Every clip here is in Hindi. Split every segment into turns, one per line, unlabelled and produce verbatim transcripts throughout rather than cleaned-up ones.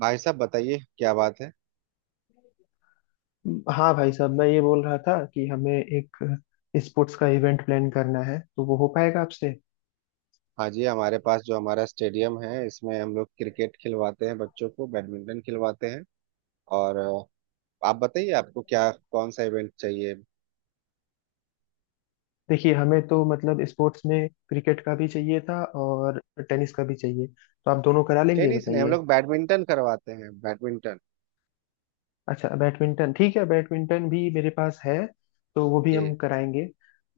भाई साहब बताइए, क्या बात है?
हाँ भाई साहब, मैं ये बोल रहा था कि हमें एक स्पोर्ट्स का इवेंट प्लान करना है, तो वो हो पाएगा आपसे।
हाँ जी, हमारे पास जो हमारा स्टेडियम है, इसमें हम लोग क्रिकेट खिलवाते हैं, बच्चों को बैडमिंटन खिलवाते हैं। और अ, आप बताइए, आपको क्या, कौन सा इवेंट चाहिए?
देखिए, हमें तो मतलब स्पोर्ट्स में क्रिकेट का भी चाहिए था और टेनिस का भी चाहिए, तो आप दोनों करा लेंगे
टेनिस नहीं, हम
बताइए।
लोग बैडमिंटन करवाते हैं, बैडमिंटन।
अच्छा, बैडमिंटन ठीक है, बैडमिंटन भी मेरे पास है, तो वो भी हम
जी
कराएंगे।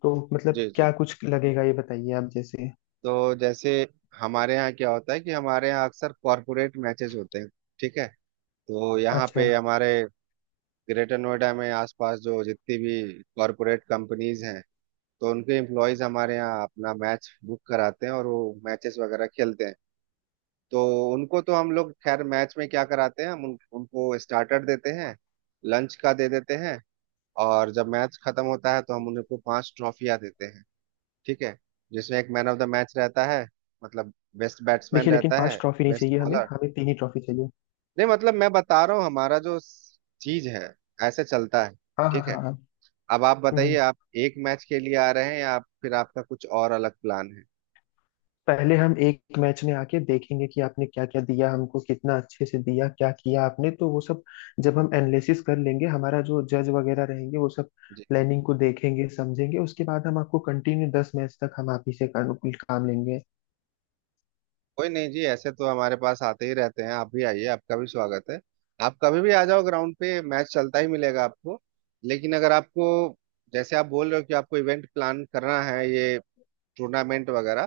तो मतलब
जी।
क्या
जी,
कुछ लगेगा ये बताइए आप जैसे।
तो जैसे हमारे यहाँ क्या होता है कि हमारे यहाँ अक्सर कॉरपोरेट मैचेस होते हैं। ठीक है। तो यहाँ
अच्छा।
पे हमारे ग्रेटर नोएडा में आसपास जो जितनी भी कॉरपोरेट कंपनीज हैं, तो उनके एम्प्लॉयज हमारे यहाँ अपना मैच बुक कराते हैं और वो मैचेस वगैरह खेलते हैं। तो उनको तो हम लोग खैर मैच में क्या कराते हैं, हम उन, उनको स्टार्टर देते हैं, लंच का दे देते हैं। और जब मैच खत्म होता है तो हम उनको पांच ट्रॉफियां देते हैं। ठीक है। जिसमें एक मैन ऑफ द मैच रहता है, मतलब बेस्ट बैट्समैन
देखिए लेकिन
रहता
पांच
है,
ट्रॉफी नहीं
बेस्ट
चाहिए हमें,
बॉलर।
हमें तीन ही ट्रॉफी चाहिए।
नहीं मतलब, मैं बता रहा हूँ, हमारा जो चीज है, ऐसे चलता है।
हाँ हाँ
ठीक है।
हाँ हाँ।
अब आप
हम्म हम्म।
बताइए, आप एक मैच के लिए आ रहे हैं या आप- फिर आपका कुछ और अलग प्लान
पहले हम एक मैच में आके देखेंगे कि आपने क्या क्या दिया हमको, कितना अच्छे से दिया, क्या किया आपने, तो वो सब जब हम एनालिसिस कर लेंगे, हमारा जो जज वगैरह रहेंगे वो सब
है?
प्लानिंग को देखेंगे समझेंगे, उसके बाद हम आपको कंटिन्यू दस मैच तक हम आप ही से कानू- काम लेंगे।
कोई नहीं जी, ऐसे तो हमारे पास आते ही रहते हैं, आप भी आइए, आपका भी स्वागत है। आप कभी भी आ जाओ, ग्राउंड पे मैच चलता ही मिलेगा आपको। लेकिन अगर आपको, जैसे आप बोल रहे हो कि आपको इवेंट प्लान करना है, ये टूर्नामेंट वगैरह,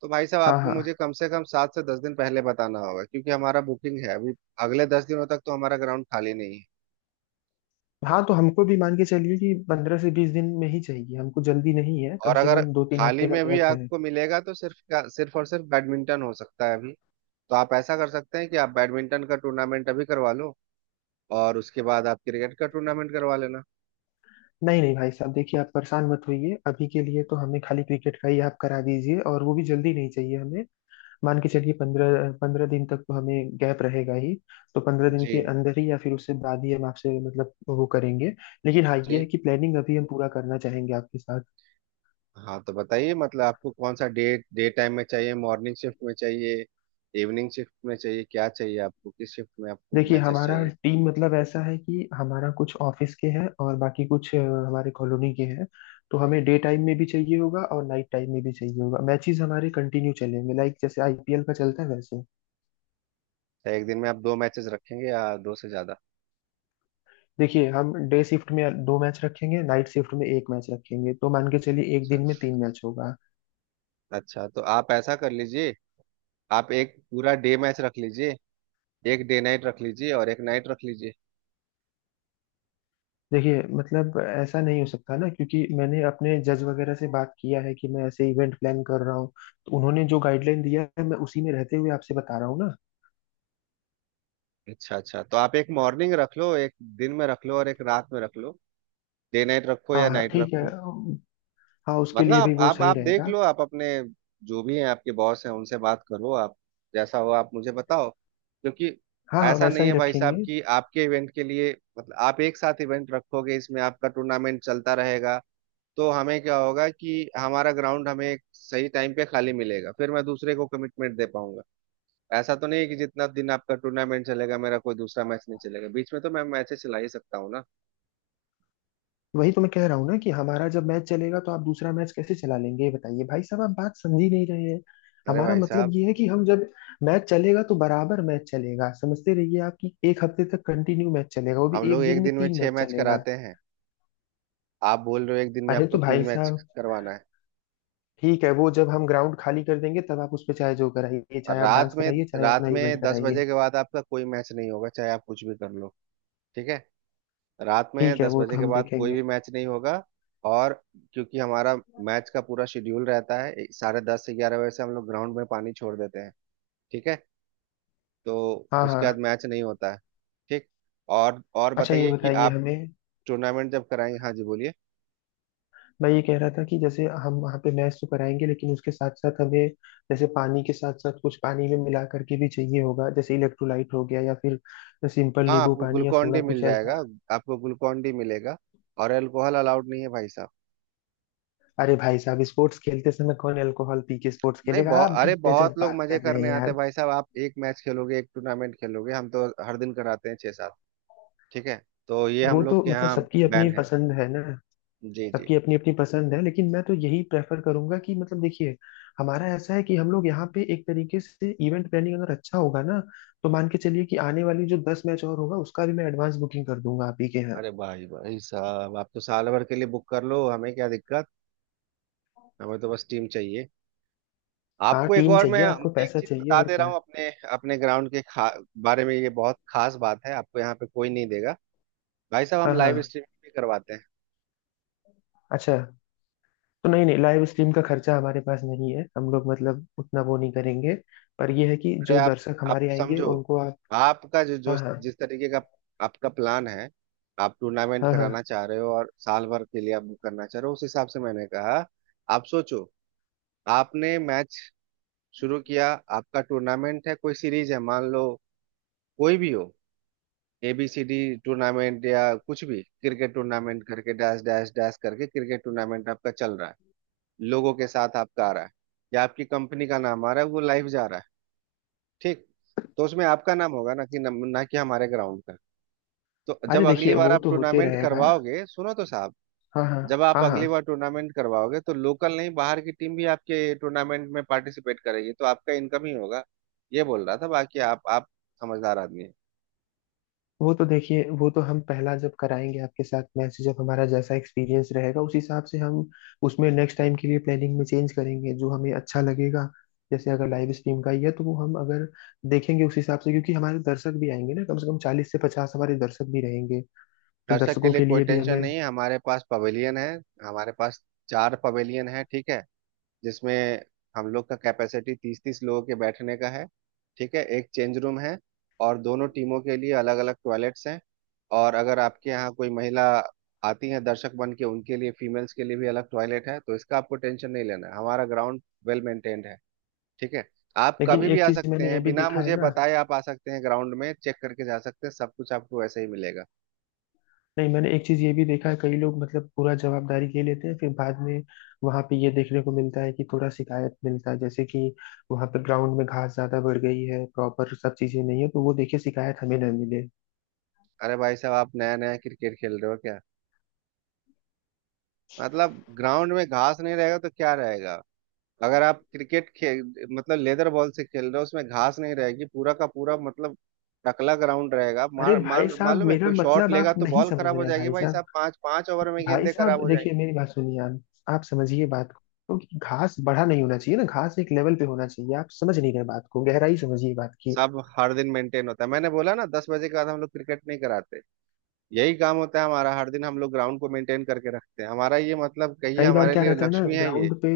तो भाई साहब
हाँ
आपको
हाँ।
मुझे कम से कम सात से दस दिन पहले बताना होगा, क्योंकि हमारा बुकिंग है अभी। अगले दस दिनों तक तो हमारा ग्राउंड खाली नहीं है।
हाँ तो हमको भी मान के चलिए कि पंद्रह से बीस दिन में ही चाहिए, हमको जल्दी नहीं है, कम
और
से
अगर
कम दो तीन
खाली
हफ्ते का
में भी
गैप है।
आपको मिलेगा तो सिर्फ का, सिर्फ और सिर्फ बैडमिंटन हो सकता है अभी। तो आप ऐसा कर सकते हैं कि आप बैडमिंटन का टूर्नामेंट अभी करवा लो, और उसके बाद आप क्रिकेट का टूर्नामेंट करवा लेना।
नहीं नहीं भाई साहब, देखिए आप परेशान मत होइए, अभी के लिए तो हमें खाली क्रिकेट का ही आप करा दीजिए, और वो भी जल्दी नहीं चाहिए हमें। मान के चलिए पंद्रह पंद्रह दिन तक तो हमें गैप रहेगा ही। तो पंद्रह दिन के
जी
अंदर ही या फिर उससे बाद ही हम आपसे मतलब वो करेंगे। लेकिन हाँ ये है
जी।
कि प्लानिंग अभी हम पूरा करना चाहेंगे आपके साथ।
हाँ तो बताइए, मतलब आपको कौन सा डे, डे टाइम में चाहिए, मॉर्निंग शिफ्ट में चाहिए, इवनिंग शिफ्ट में चाहिए, क्या चाहिए आपको, किस शिफ्ट में आपको
देखिए
मैचेस
हमारा
चाहिए?
टीम मतलब ऐसा है कि हमारा कुछ ऑफिस के हैं और बाकी कुछ अ, हमारे कॉलोनी के हैं। तो हमें डे टाइम में भी चाहिए होगा और नाइट टाइम में भी चाहिए होगा, मैचेस हमारे कंटिन्यू चलेंगे, लाइक जैसे आई पी एल का चलता है वैसे।
क्या एक दिन में आप दो मैचेस रखेंगे या दो से ज्यादा?
देखिए हम डे शिफ्ट में दो मैच रखेंगे, नाइट शिफ्ट में एक मैच रखेंगे, तो मान के चलिए एक
अच्छा,
दिन में तीन मैच होगा।
अच्छा तो आप ऐसा कर लीजिए, आप एक पूरा डे मैच रख लीजिए, एक डे नाइट रख लीजिए और एक नाइट रख लीजिए।
देखिए मतलब ऐसा नहीं हो सकता ना, क्योंकि मैंने अपने जज वगैरह से बात किया है कि मैं ऐसे इवेंट प्लान कर रहा हूँ, तो उन्होंने जो गाइडलाइन दिया है मैं उसी में रहते हुए आपसे बता रहा हूँ ना।
अच्छा, अच्छा तो आप एक मॉर्निंग रख लो, एक दिन में रख लो और एक रात में रख लो, डे नाइट रखो
हाँ
या
हाँ
नाइट
ठीक है।
रखो।
हाँ उसके
मतलब
लिए भी
आप
वो
आप
सही
आप देख
रहेगा।
लो, आप अपने जो भी हैं आपके बॉस हैं, उनसे बात करो आप। जैसा हो आप मुझे बताओ, क्योंकि
हाँ हाँ
ऐसा
वैसा
नहीं
ही
है भाई साहब
रखेंगे।
कि आपके इवेंट के लिए, मतलब आप एक साथ इवेंट रखोगे, इसमें आपका टूर्नामेंट चलता रहेगा तो हमें क्या होगा कि हमारा ग्राउंड हमें सही टाइम पे खाली मिलेगा, फिर मैं दूसरे को कमिटमेंट दे पाऊंगा। ऐसा तो नहीं है कि जितना दिन आपका टूर्नामेंट चलेगा मेरा कोई दूसरा मैच नहीं चलेगा, बीच में तो मैं मैचेस चला ही सकता हूँ ना?
वही तो मैं कह रहा हूँ ना कि हमारा जब मैच चलेगा तो आप दूसरा मैच कैसे चला लेंगे, ये बताइए भाई साहब, आप बात समझ ही नहीं रहे हैं।
अरे
हमारा
भाई
मतलब
साहब,
ये है कि हम जब मैच चलेगा तो बराबर मैच चलेगा, समझते रहिए आप, कि एक हफ्ते तक कंटिन्यू मैच चलेगा, वो भी
हम लोग
एक दिन
एक
में
दिन में
तीन
छह
मैच
मैच
चलेगा।
कराते हैं, आप बोल रहे हो एक दिन में
अरे
आपको
तो
तीन
भाई
मैच
साहब,
करवाना है।
ठीक है वो जब हम ग्राउंड खाली कर देंगे तब आप उस पे चाहे जो कराइए,
और
चाहे आप
रात
डांस
में,
कराइए, चाहे
रात
अपना इवेंट
में दस
कराइए।
बजे के बाद आपका कोई मैच नहीं होगा, चाहे आप कुछ भी कर लो। ठीक है, रात में
ठीक है
दस
वो
बजे
तो
के
हम
बाद कोई
देखेंगे।
भी मैच नहीं होगा। और क्योंकि हमारा मैच का पूरा शेड्यूल रहता है, ए- साढ़े दस से ग्यारह बजे से हम लोग ग्राउंड में पानी छोड़ देते हैं। ठीक है। तो
हाँ
उसके बाद
हाँ।
मैच नहीं होता है। ठीक। और और
अच्छा ये
बताइए कि
बताइए
आप
हमें,
टूर्नामेंट जब कराएंगे, हाँ जी बोलिए।
मैं ये कह रहा था कि जैसे हम वहाँ पे मैच तो कराएंगे लेकिन उसके साथ साथ हमें, जैसे पानी के साथ साथ कुछ पानी में मिला करके भी चाहिए होगा, जैसे इलेक्ट्रोलाइट हो गया या फिर सिंपल
हाँ,
नींबू
आपको
पानी या
ग्लूकॉन
सोडा
डी मिल
कुछ
जाएगा,
ऐसा।
आपको ग्लूकॉन डी मिलेगा, और अल्कोहल अलाउड नहीं है भाई साहब।
अरे भाई साहब, स्पोर्ट्स खेलते समय कौन अल्कोहल पी के स्पोर्ट्स
नहीं,
खेलेगा,
बहुत,
आप भी
अरे
गजब
बहुत लोग
बात
मजे
कर रहे
करने
हैं
आते
यार।
हैं भाई साहब। आप एक मैच खेलोगे, एक टूर्नामेंट खेलोगे, हम तो हर दिन कराते हैं छह सात। ठीक है। तो ये हम
वो
लोग
तो
के
मतलब
यहाँ
सबकी अपनी
बैन है।
पसंद है ना।
जी जी।
सबकी अपनी अपनी पसंद है, लेकिन मैं तो यही प्रेफर करूंगा कि मतलब देखिए, हमारा ऐसा है कि हम लोग यहाँ पे एक तरीके से इवेंट प्लानिंग अगर अच्छा होगा ना, तो मान के चलिए कि आने वाली जो दस मैच और होगा उसका भी मैं एडवांस बुकिंग कर दूंगा आप ही के यहाँ।
अरे भाई भाई साहब, आप तो साल भर के लिए बुक कर लो, हमें क्या दिक्कत? हमें तो बस टीम चाहिए।
हाँ
आपको एक,
टीम
और मैं
चाहिए आपको,
एक
पैसा
चीज
चाहिए,
बता
और
दे रहा
क्या।
हूँ अपने अपने ग्राउंड के खा, बारे में, ये बहुत खास बात है, आपको यहाँ पे कोई नहीं देगा। भाई साहब,
हाँ
हम लाइव
हाँ।
स्ट्रीमिंग भी करवाते हैं।
अच्छा। तो नहीं नहीं, लाइव स्ट्रीम का खर्चा हमारे पास नहीं है, हम लोग मतलब उतना वो नहीं करेंगे। पर यह है कि
अरे
जो
आप
दर्शक
आप
हमारे आएंगे
समझो,
उनको आप।
आपका जो जो,
हाँ हाँ।
जिस तरीके का आपका प्लान है, आप टूर्नामेंट
हाँ हाँ।
कराना चाह रहे हो और साल भर के लिए आप बुक करना चाह रहे हो, उस हिसाब से मैंने कहा। आप सोचो, आपने मैच शुरू किया, आपका टूर्नामेंट है, कोई सीरीज है मान लो, कोई भी हो, एबीसीडी टूर्नामेंट या कुछ भी, क्रिकेट टूर्नामेंट करके डैश डैश डैश करके क्रिकेट टूर्नामेंट आपका चल रहा है, लोगों के साथ आपका आ रहा है या आपकी कंपनी का नाम आ रहा है, वो लाइव जा रहा है। ठीक। तो उसमें आपका नाम होगा ना, कि नम- ना कि हमारे ग्राउंड का। तो जब
अरे
अगली
देखिए
बार
वो
आप
तो होते
टूर्नामेंट
रहेगा।
करवाओगे, सुनो तो साहब,
हाँ हाँ।
जब आप
हाँ हाँ।
अगली बार टूर्नामेंट करवाओगे तो लोकल नहीं, बाहर की टीम भी आपके टूर्नामेंट में पार्टिसिपेट करेगी, तो आपका इनकम ही होगा, ये बोल रहा था। बाकी आप आप समझदार आदमी है।
वो तो देखिए, वो तो हम पहला जब कराएंगे आपके साथ मैच, जब हमारा जैसा एक्सपीरियंस रहेगा, उस हिसाब से हम उसमें नेक्स्ट टाइम के लिए प्लानिंग में चेंज करेंगे जो हमें अच्छा लगेगा। जैसे अगर लाइव स्ट्रीम का ही है तो वो हम अगर देखेंगे उस हिसाब से, क्योंकि हमारे दर्शक भी आएंगे ना, कम से कम चालीस से पचास हमारे दर्शक भी रहेंगे। तो
दर्शक के
दर्शकों
लिए
के
कोई
लिए भी
टेंशन
हमें।
नहीं है, हमारे पास पवेलियन है, हमारे पास चार पवेलियन है। ठीक है। जिसमें हम लोग का कैपेसिटी तीस तीस लोगों के बैठने का है। ठीक है। एक चेंज रूम है, और दोनों टीमों के लिए अलग अलग टॉयलेट्स हैं। और अगर आपके यहाँ कोई महिला आती हैं दर्शक बन के, उनके लिए, फीमेल्स के लिए भी अलग टॉयलेट है, तो इसका आपको टेंशन नहीं लेना है, हमारा ग्राउंड वेल मेंटेन्ड है। ठीक है। आप
लेकिन
कभी भी
एक
आ
चीज
सकते
मैंने ये
हैं,
भी
बिना
देखा है
मुझे
ना,
बताए आप आ सकते हैं, ग्राउंड में चेक करके जा सकते हैं, सब कुछ आपको ऐसे ही मिलेगा।
नहीं मैंने एक चीज ये भी देखा है, कई लोग मतलब पूरा जवाबदारी ले लेते हैं, फिर बाद में वहां पे ये देखने को मिलता है कि थोड़ा शिकायत मिलता है, जैसे कि वहां पे ग्राउंड में घास ज्यादा बढ़ गई है, प्रॉपर सब चीजें नहीं है, तो वो देखिए शिकायत हमें ना मिले।
अरे भाई साहब, आप नया नया क्रिकेट खेल रहे हो क्या? मतलब ग्राउंड में घास नहीं रहेगा तो क्या रहेगा? अगर आप क्रिकेट खेल, मतलब लेदर बॉल से खेल रहे हो, उसमें घास नहीं रहेगी, पूरा का पूरा मतलब टकला ग्राउंड रहेगा,
अरे
मार,
भाई
मान
साहब
मालूम है,
मेरा
कोई शॉट
मतलब
लेगा
आप
तो
नहीं
बॉल
समझ
खराब
रहे
हो
हैं
जाएगी
भाई
भाई
साहब।
साहब, पांच पांच ओवर में
भाई
गेंदे खराब
साहब
हो जाएंगी।
देखिए मेरी बात सुनिए आप आप समझिए बात को, कि घास बढ़ा नहीं होना चाहिए ना, घास एक लेवल पे होना चाहिए, आप समझ नहीं रहे बात को, गहराई समझिए बात की।
सब हर दिन मेंटेन होता है, मैंने बोला ना दस बजे के बाद हम लोग क्रिकेट नहीं कराते, यही काम होता है हमारा हर दिन, हम लोग ग्राउंड को मेंटेन करके रखते हैं, हमारा ये मतलब कहिए
कई बार
हमारे
क्या
लिए
रहता है ना,
लक्ष्मी है ये।
ग्राउंड पे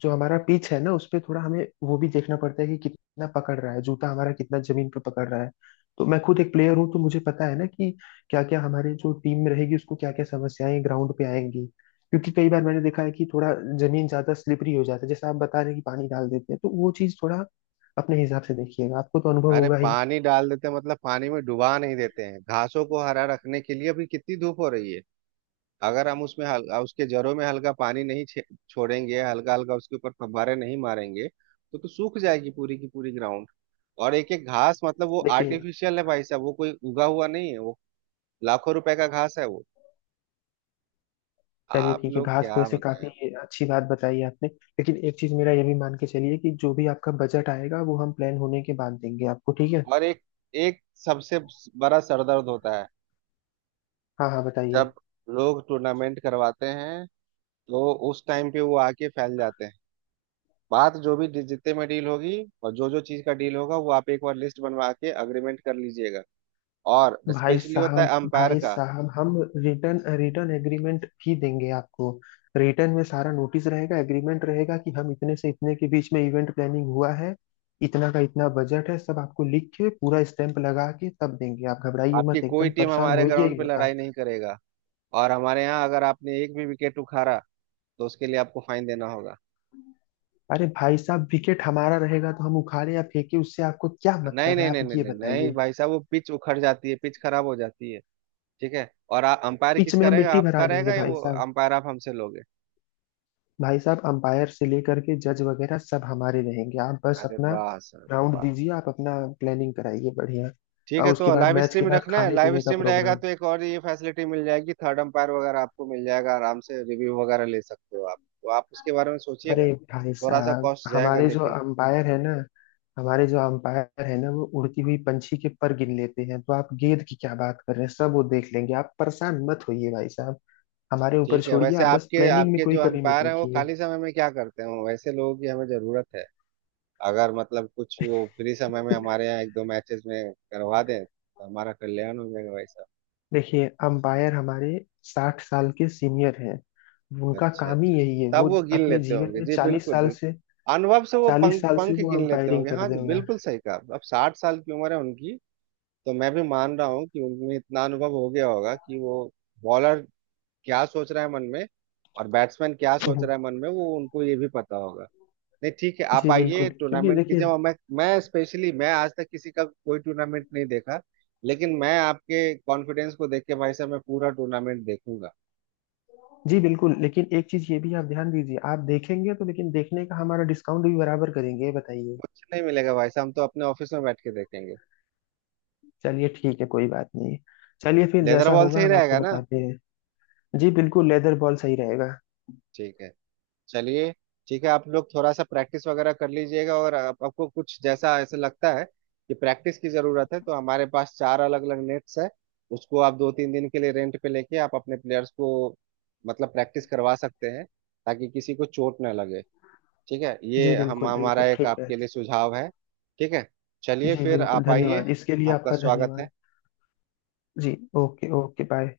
जो हमारा पिच है ना, उस पे थोड़ा हमें वो भी देखना पड़ता है कि कितना पकड़ रहा है, जूता हमारा कितना जमीन पर पकड़ रहा है। तो मैं खुद एक प्लेयर हूँ तो मुझे पता है ना कि क्या क्या हमारे जो टीम में रहेगी उसको क्या क्या समस्याएं ग्राउंड पे आएंगी। क्योंकि कई बार मैंने देखा है कि थोड़ा जमीन ज्यादा स्लिपरी हो जाता है, जैसे आप बता रहे हैं कि पानी डाल देते हैं तो वो चीज थोड़ा अपने हिसाब से देखिएगा, आपको तो अनुभव
अरे
होगा ही।
पानी डाल देते हैं मतलब पानी में डुबा नहीं देते हैं, घासों को हरा रखने के लिए, अभी कितनी धूप हो रही है, अगर हम उसमें हल, उसके जड़ों में हल्का पानी नहीं छे- छोड़ेंगे, हल्का हल्का उसके ऊपर फव्वारे नहीं मारेंगे तो, तो सूख जाएगी पूरी की पूरी ग्राउंड। और एक एक घास मतलब, वो
देखिए
आर्टिफिशियल है भाई साहब, वो कोई उगा हुआ नहीं है वो, लाखों रुपए का घास है वो,
चलिए
आप
ठीक है,
लोग
घास तो
क्या
ऐसे
बताएं।
काफी अच्छी बात बताई है आपने, लेकिन एक चीज मेरा ये भी मान के चलिए कि जो भी आपका बजट आएगा वो हम प्लान होने के बाद देंगे आपको ठीक है।
और एक एक सबसे बड़ा सरदर्द होता है,
हाँ हाँ बताइए।
जब लोग टूर्नामेंट करवाते हैं, तो उस टाइम पे वो आके फैल जाते हैं। बात जो भी जितने में डील होगी, और जो जो चीज का डील होगा वो आप एक बार लिस्ट बनवा के अग्रीमेंट कर लीजिएगा। और
भाई
स्पेशली होता
साहब
है अंपायर
भाई
का।
साहब हम रिटर्न रिटर्न एग्रीमेंट भी देंगे आपको, रिटर्न में सारा नोटिस रहेगा, एग्रीमेंट रहेगा कि हम इतने से इतने के बीच में इवेंट प्लानिंग हुआ है, इतना का इतना बजट है, सब आपको लिख के पूरा स्टैंप लगा के तब देंगे, आप घबराइए
आपकी
मत,
कोई
एकदम
टीम
परेशान
हमारे
होइए
ग्राउंड
ही
पे
मत
लड़ाई
आप।
नहीं करेगा। और हमारे यहाँ अगर आपने एक भी विकेट उखाड़ा, तो उसके लिए आपको फाइन देना होगा।
अरे भाई साहब विकेट हमारा रहेगा तो हम उखाड़े या फेंके, उससे आपको क्या
नहीं
मतलब है,
नहीं
आप
नहीं नहीं
ये
नहीं नहीं
बताइए।
भाई साहब, वो पिच उखड़ जाती है, पिच खराब हो जाती है। ठीक है। और आ, अंपायर
पिच में
किसका
हम
रहेगा,
मिट्टी
आपका
भरा देंगे
रहेगा या
भाई
वो
साहब।
अंपायर आप हमसे लोगे?
भाई साहब अंपायर से लेकर के जज वगैरह सब हमारे रहेंगे, आप बस
अरे
अपना
वाह सर,
राउंड
वाह।
दीजिए, आप अपना प्लानिंग कराइए बढ़िया।
ठीक है,
और उसके
तो
बाद
लाइव
मैच के
स्ट्रीम
बाद
रखना है,
खाने
लाइव
पीने का
स्ट्रीम रहेगा
प्रोग्राम।
तो एक और ये फैसिलिटी मिल जाएगी, थर्ड अंपायर वगैरह आपको मिल जाएगा, आराम से रिव्यू वगैरह ले सकते हो आप, तो आप उसके बारे में सोचिएगा।
अरे भाई
थोड़ा सा
साहब
कॉस्ट जाएगा
हमारे जो
लेकिन
अंपायर है ना, हमारे जो अंपायर है ना वो उड़ती हुई पंछी के पर गिन लेते हैं, तो आप गेंद की क्या बात कर रहे हैं, सब वो देख लेंगे, आप परेशान मत होइए भाई साहब, हमारे ऊपर
ठीक है।
छोड़िए,
वैसे
आप बस
आपके
प्लानिंग में
आपके
कोई
जो
कमी मत
अंपायर हैं वो
रखिए।
खाली समय में क्या करते हैं, वैसे लोगों की हमें जरूरत है। अगर मतलब कुछ वो फ्री समय में हमारे यहाँ एक दो मैचेस में करवा दें तो हमारा कल्याण हो जाएगा भाई साहब।
देखिए अंपायर हमारे साठ साल के सीनियर हैं, उनका
अच्छा
काम ही
अच्छा,
यही है,
तब
वो
वो गिन
अपने
लेते
जीवन
होंगे
में
जी,
चालीस
बिल्कुल
साल
बिल्कुल,
से
अनुभव से वो
चालीस
पंख
साल से
पंख
वो
गिन लेते
अंपायरिंग
होंगे,
कर
हाँ जी
रहे हैं।
बिल्कुल सही कहा, अब साठ साल की उम्र है उनकी, तो मैं भी मान रहा हूँ कि उनमें इतना अनुभव हो गया होगा कि वो बॉलर क्या सोच रहा है मन में और बैट्समैन क्या
यार
सोच रहा है मन में, वो उनको ये भी पता होगा। नहीं ठीक है, आप
जी
आइए,
बिल्कुल, क्योंकि
टूर्नामेंट कीजिए,
देखिए।
और मैं मैं स्पेशली, मैं आज तक किसी का कोई टूर्नामेंट नहीं देखा, लेकिन मैं आपके कॉन्फिडेंस को देख के भाई साहब मैं पूरा टूर्नामेंट देखूंगा।
जी बिल्कुल, लेकिन एक चीज ये भी आप ध्यान दीजिए, आप देखेंगे तो लेकिन देखने का हमारा डिस्काउंट भी बराबर करेंगे ये बताइए।
कुछ नहीं मिलेगा भाई साहब, हम तो अपने ऑफिस में बैठ के देखेंगे।
चलिए ठीक है कोई बात नहीं। चलिए फिर
लेदर
जैसा
बॉल से
होगा
ही
हम आपको
रहेगा ना?
बताते हैं। जी बिल्कुल, लेदर बॉल सही रहेगा।
ठीक है। चलिए, ठीक है, आप लोग थोड़ा सा प्रैक्टिस वगैरह कर लीजिएगा, और आप, आपको कुछ जैसा ऐसा लगता है कि प्रैक्टिस की जरूरत है, तो हमारे पास चार अलग अलग नेट्स है, उसको आप दो तीन दिन के लिए रेंट पे लेके आप अपने प्लेयर्स को मतलब प्रैक्टिस करवा सकते हैं, ताकि किसी को चोट ना लगे। ठीक है,
जी
ये हम,
बिल्कुल
हमारा
बिल्कुल
एक
ठीक है।
आपके लिए सुझाव है। ठीक है, चलिए
जी
फिर,
बिल्कुल
आप आइए,
धन्यवाद, इसके लिए
आपका
आपका
स्वागत है।
धन्यवाद। जी। Okay okay bye.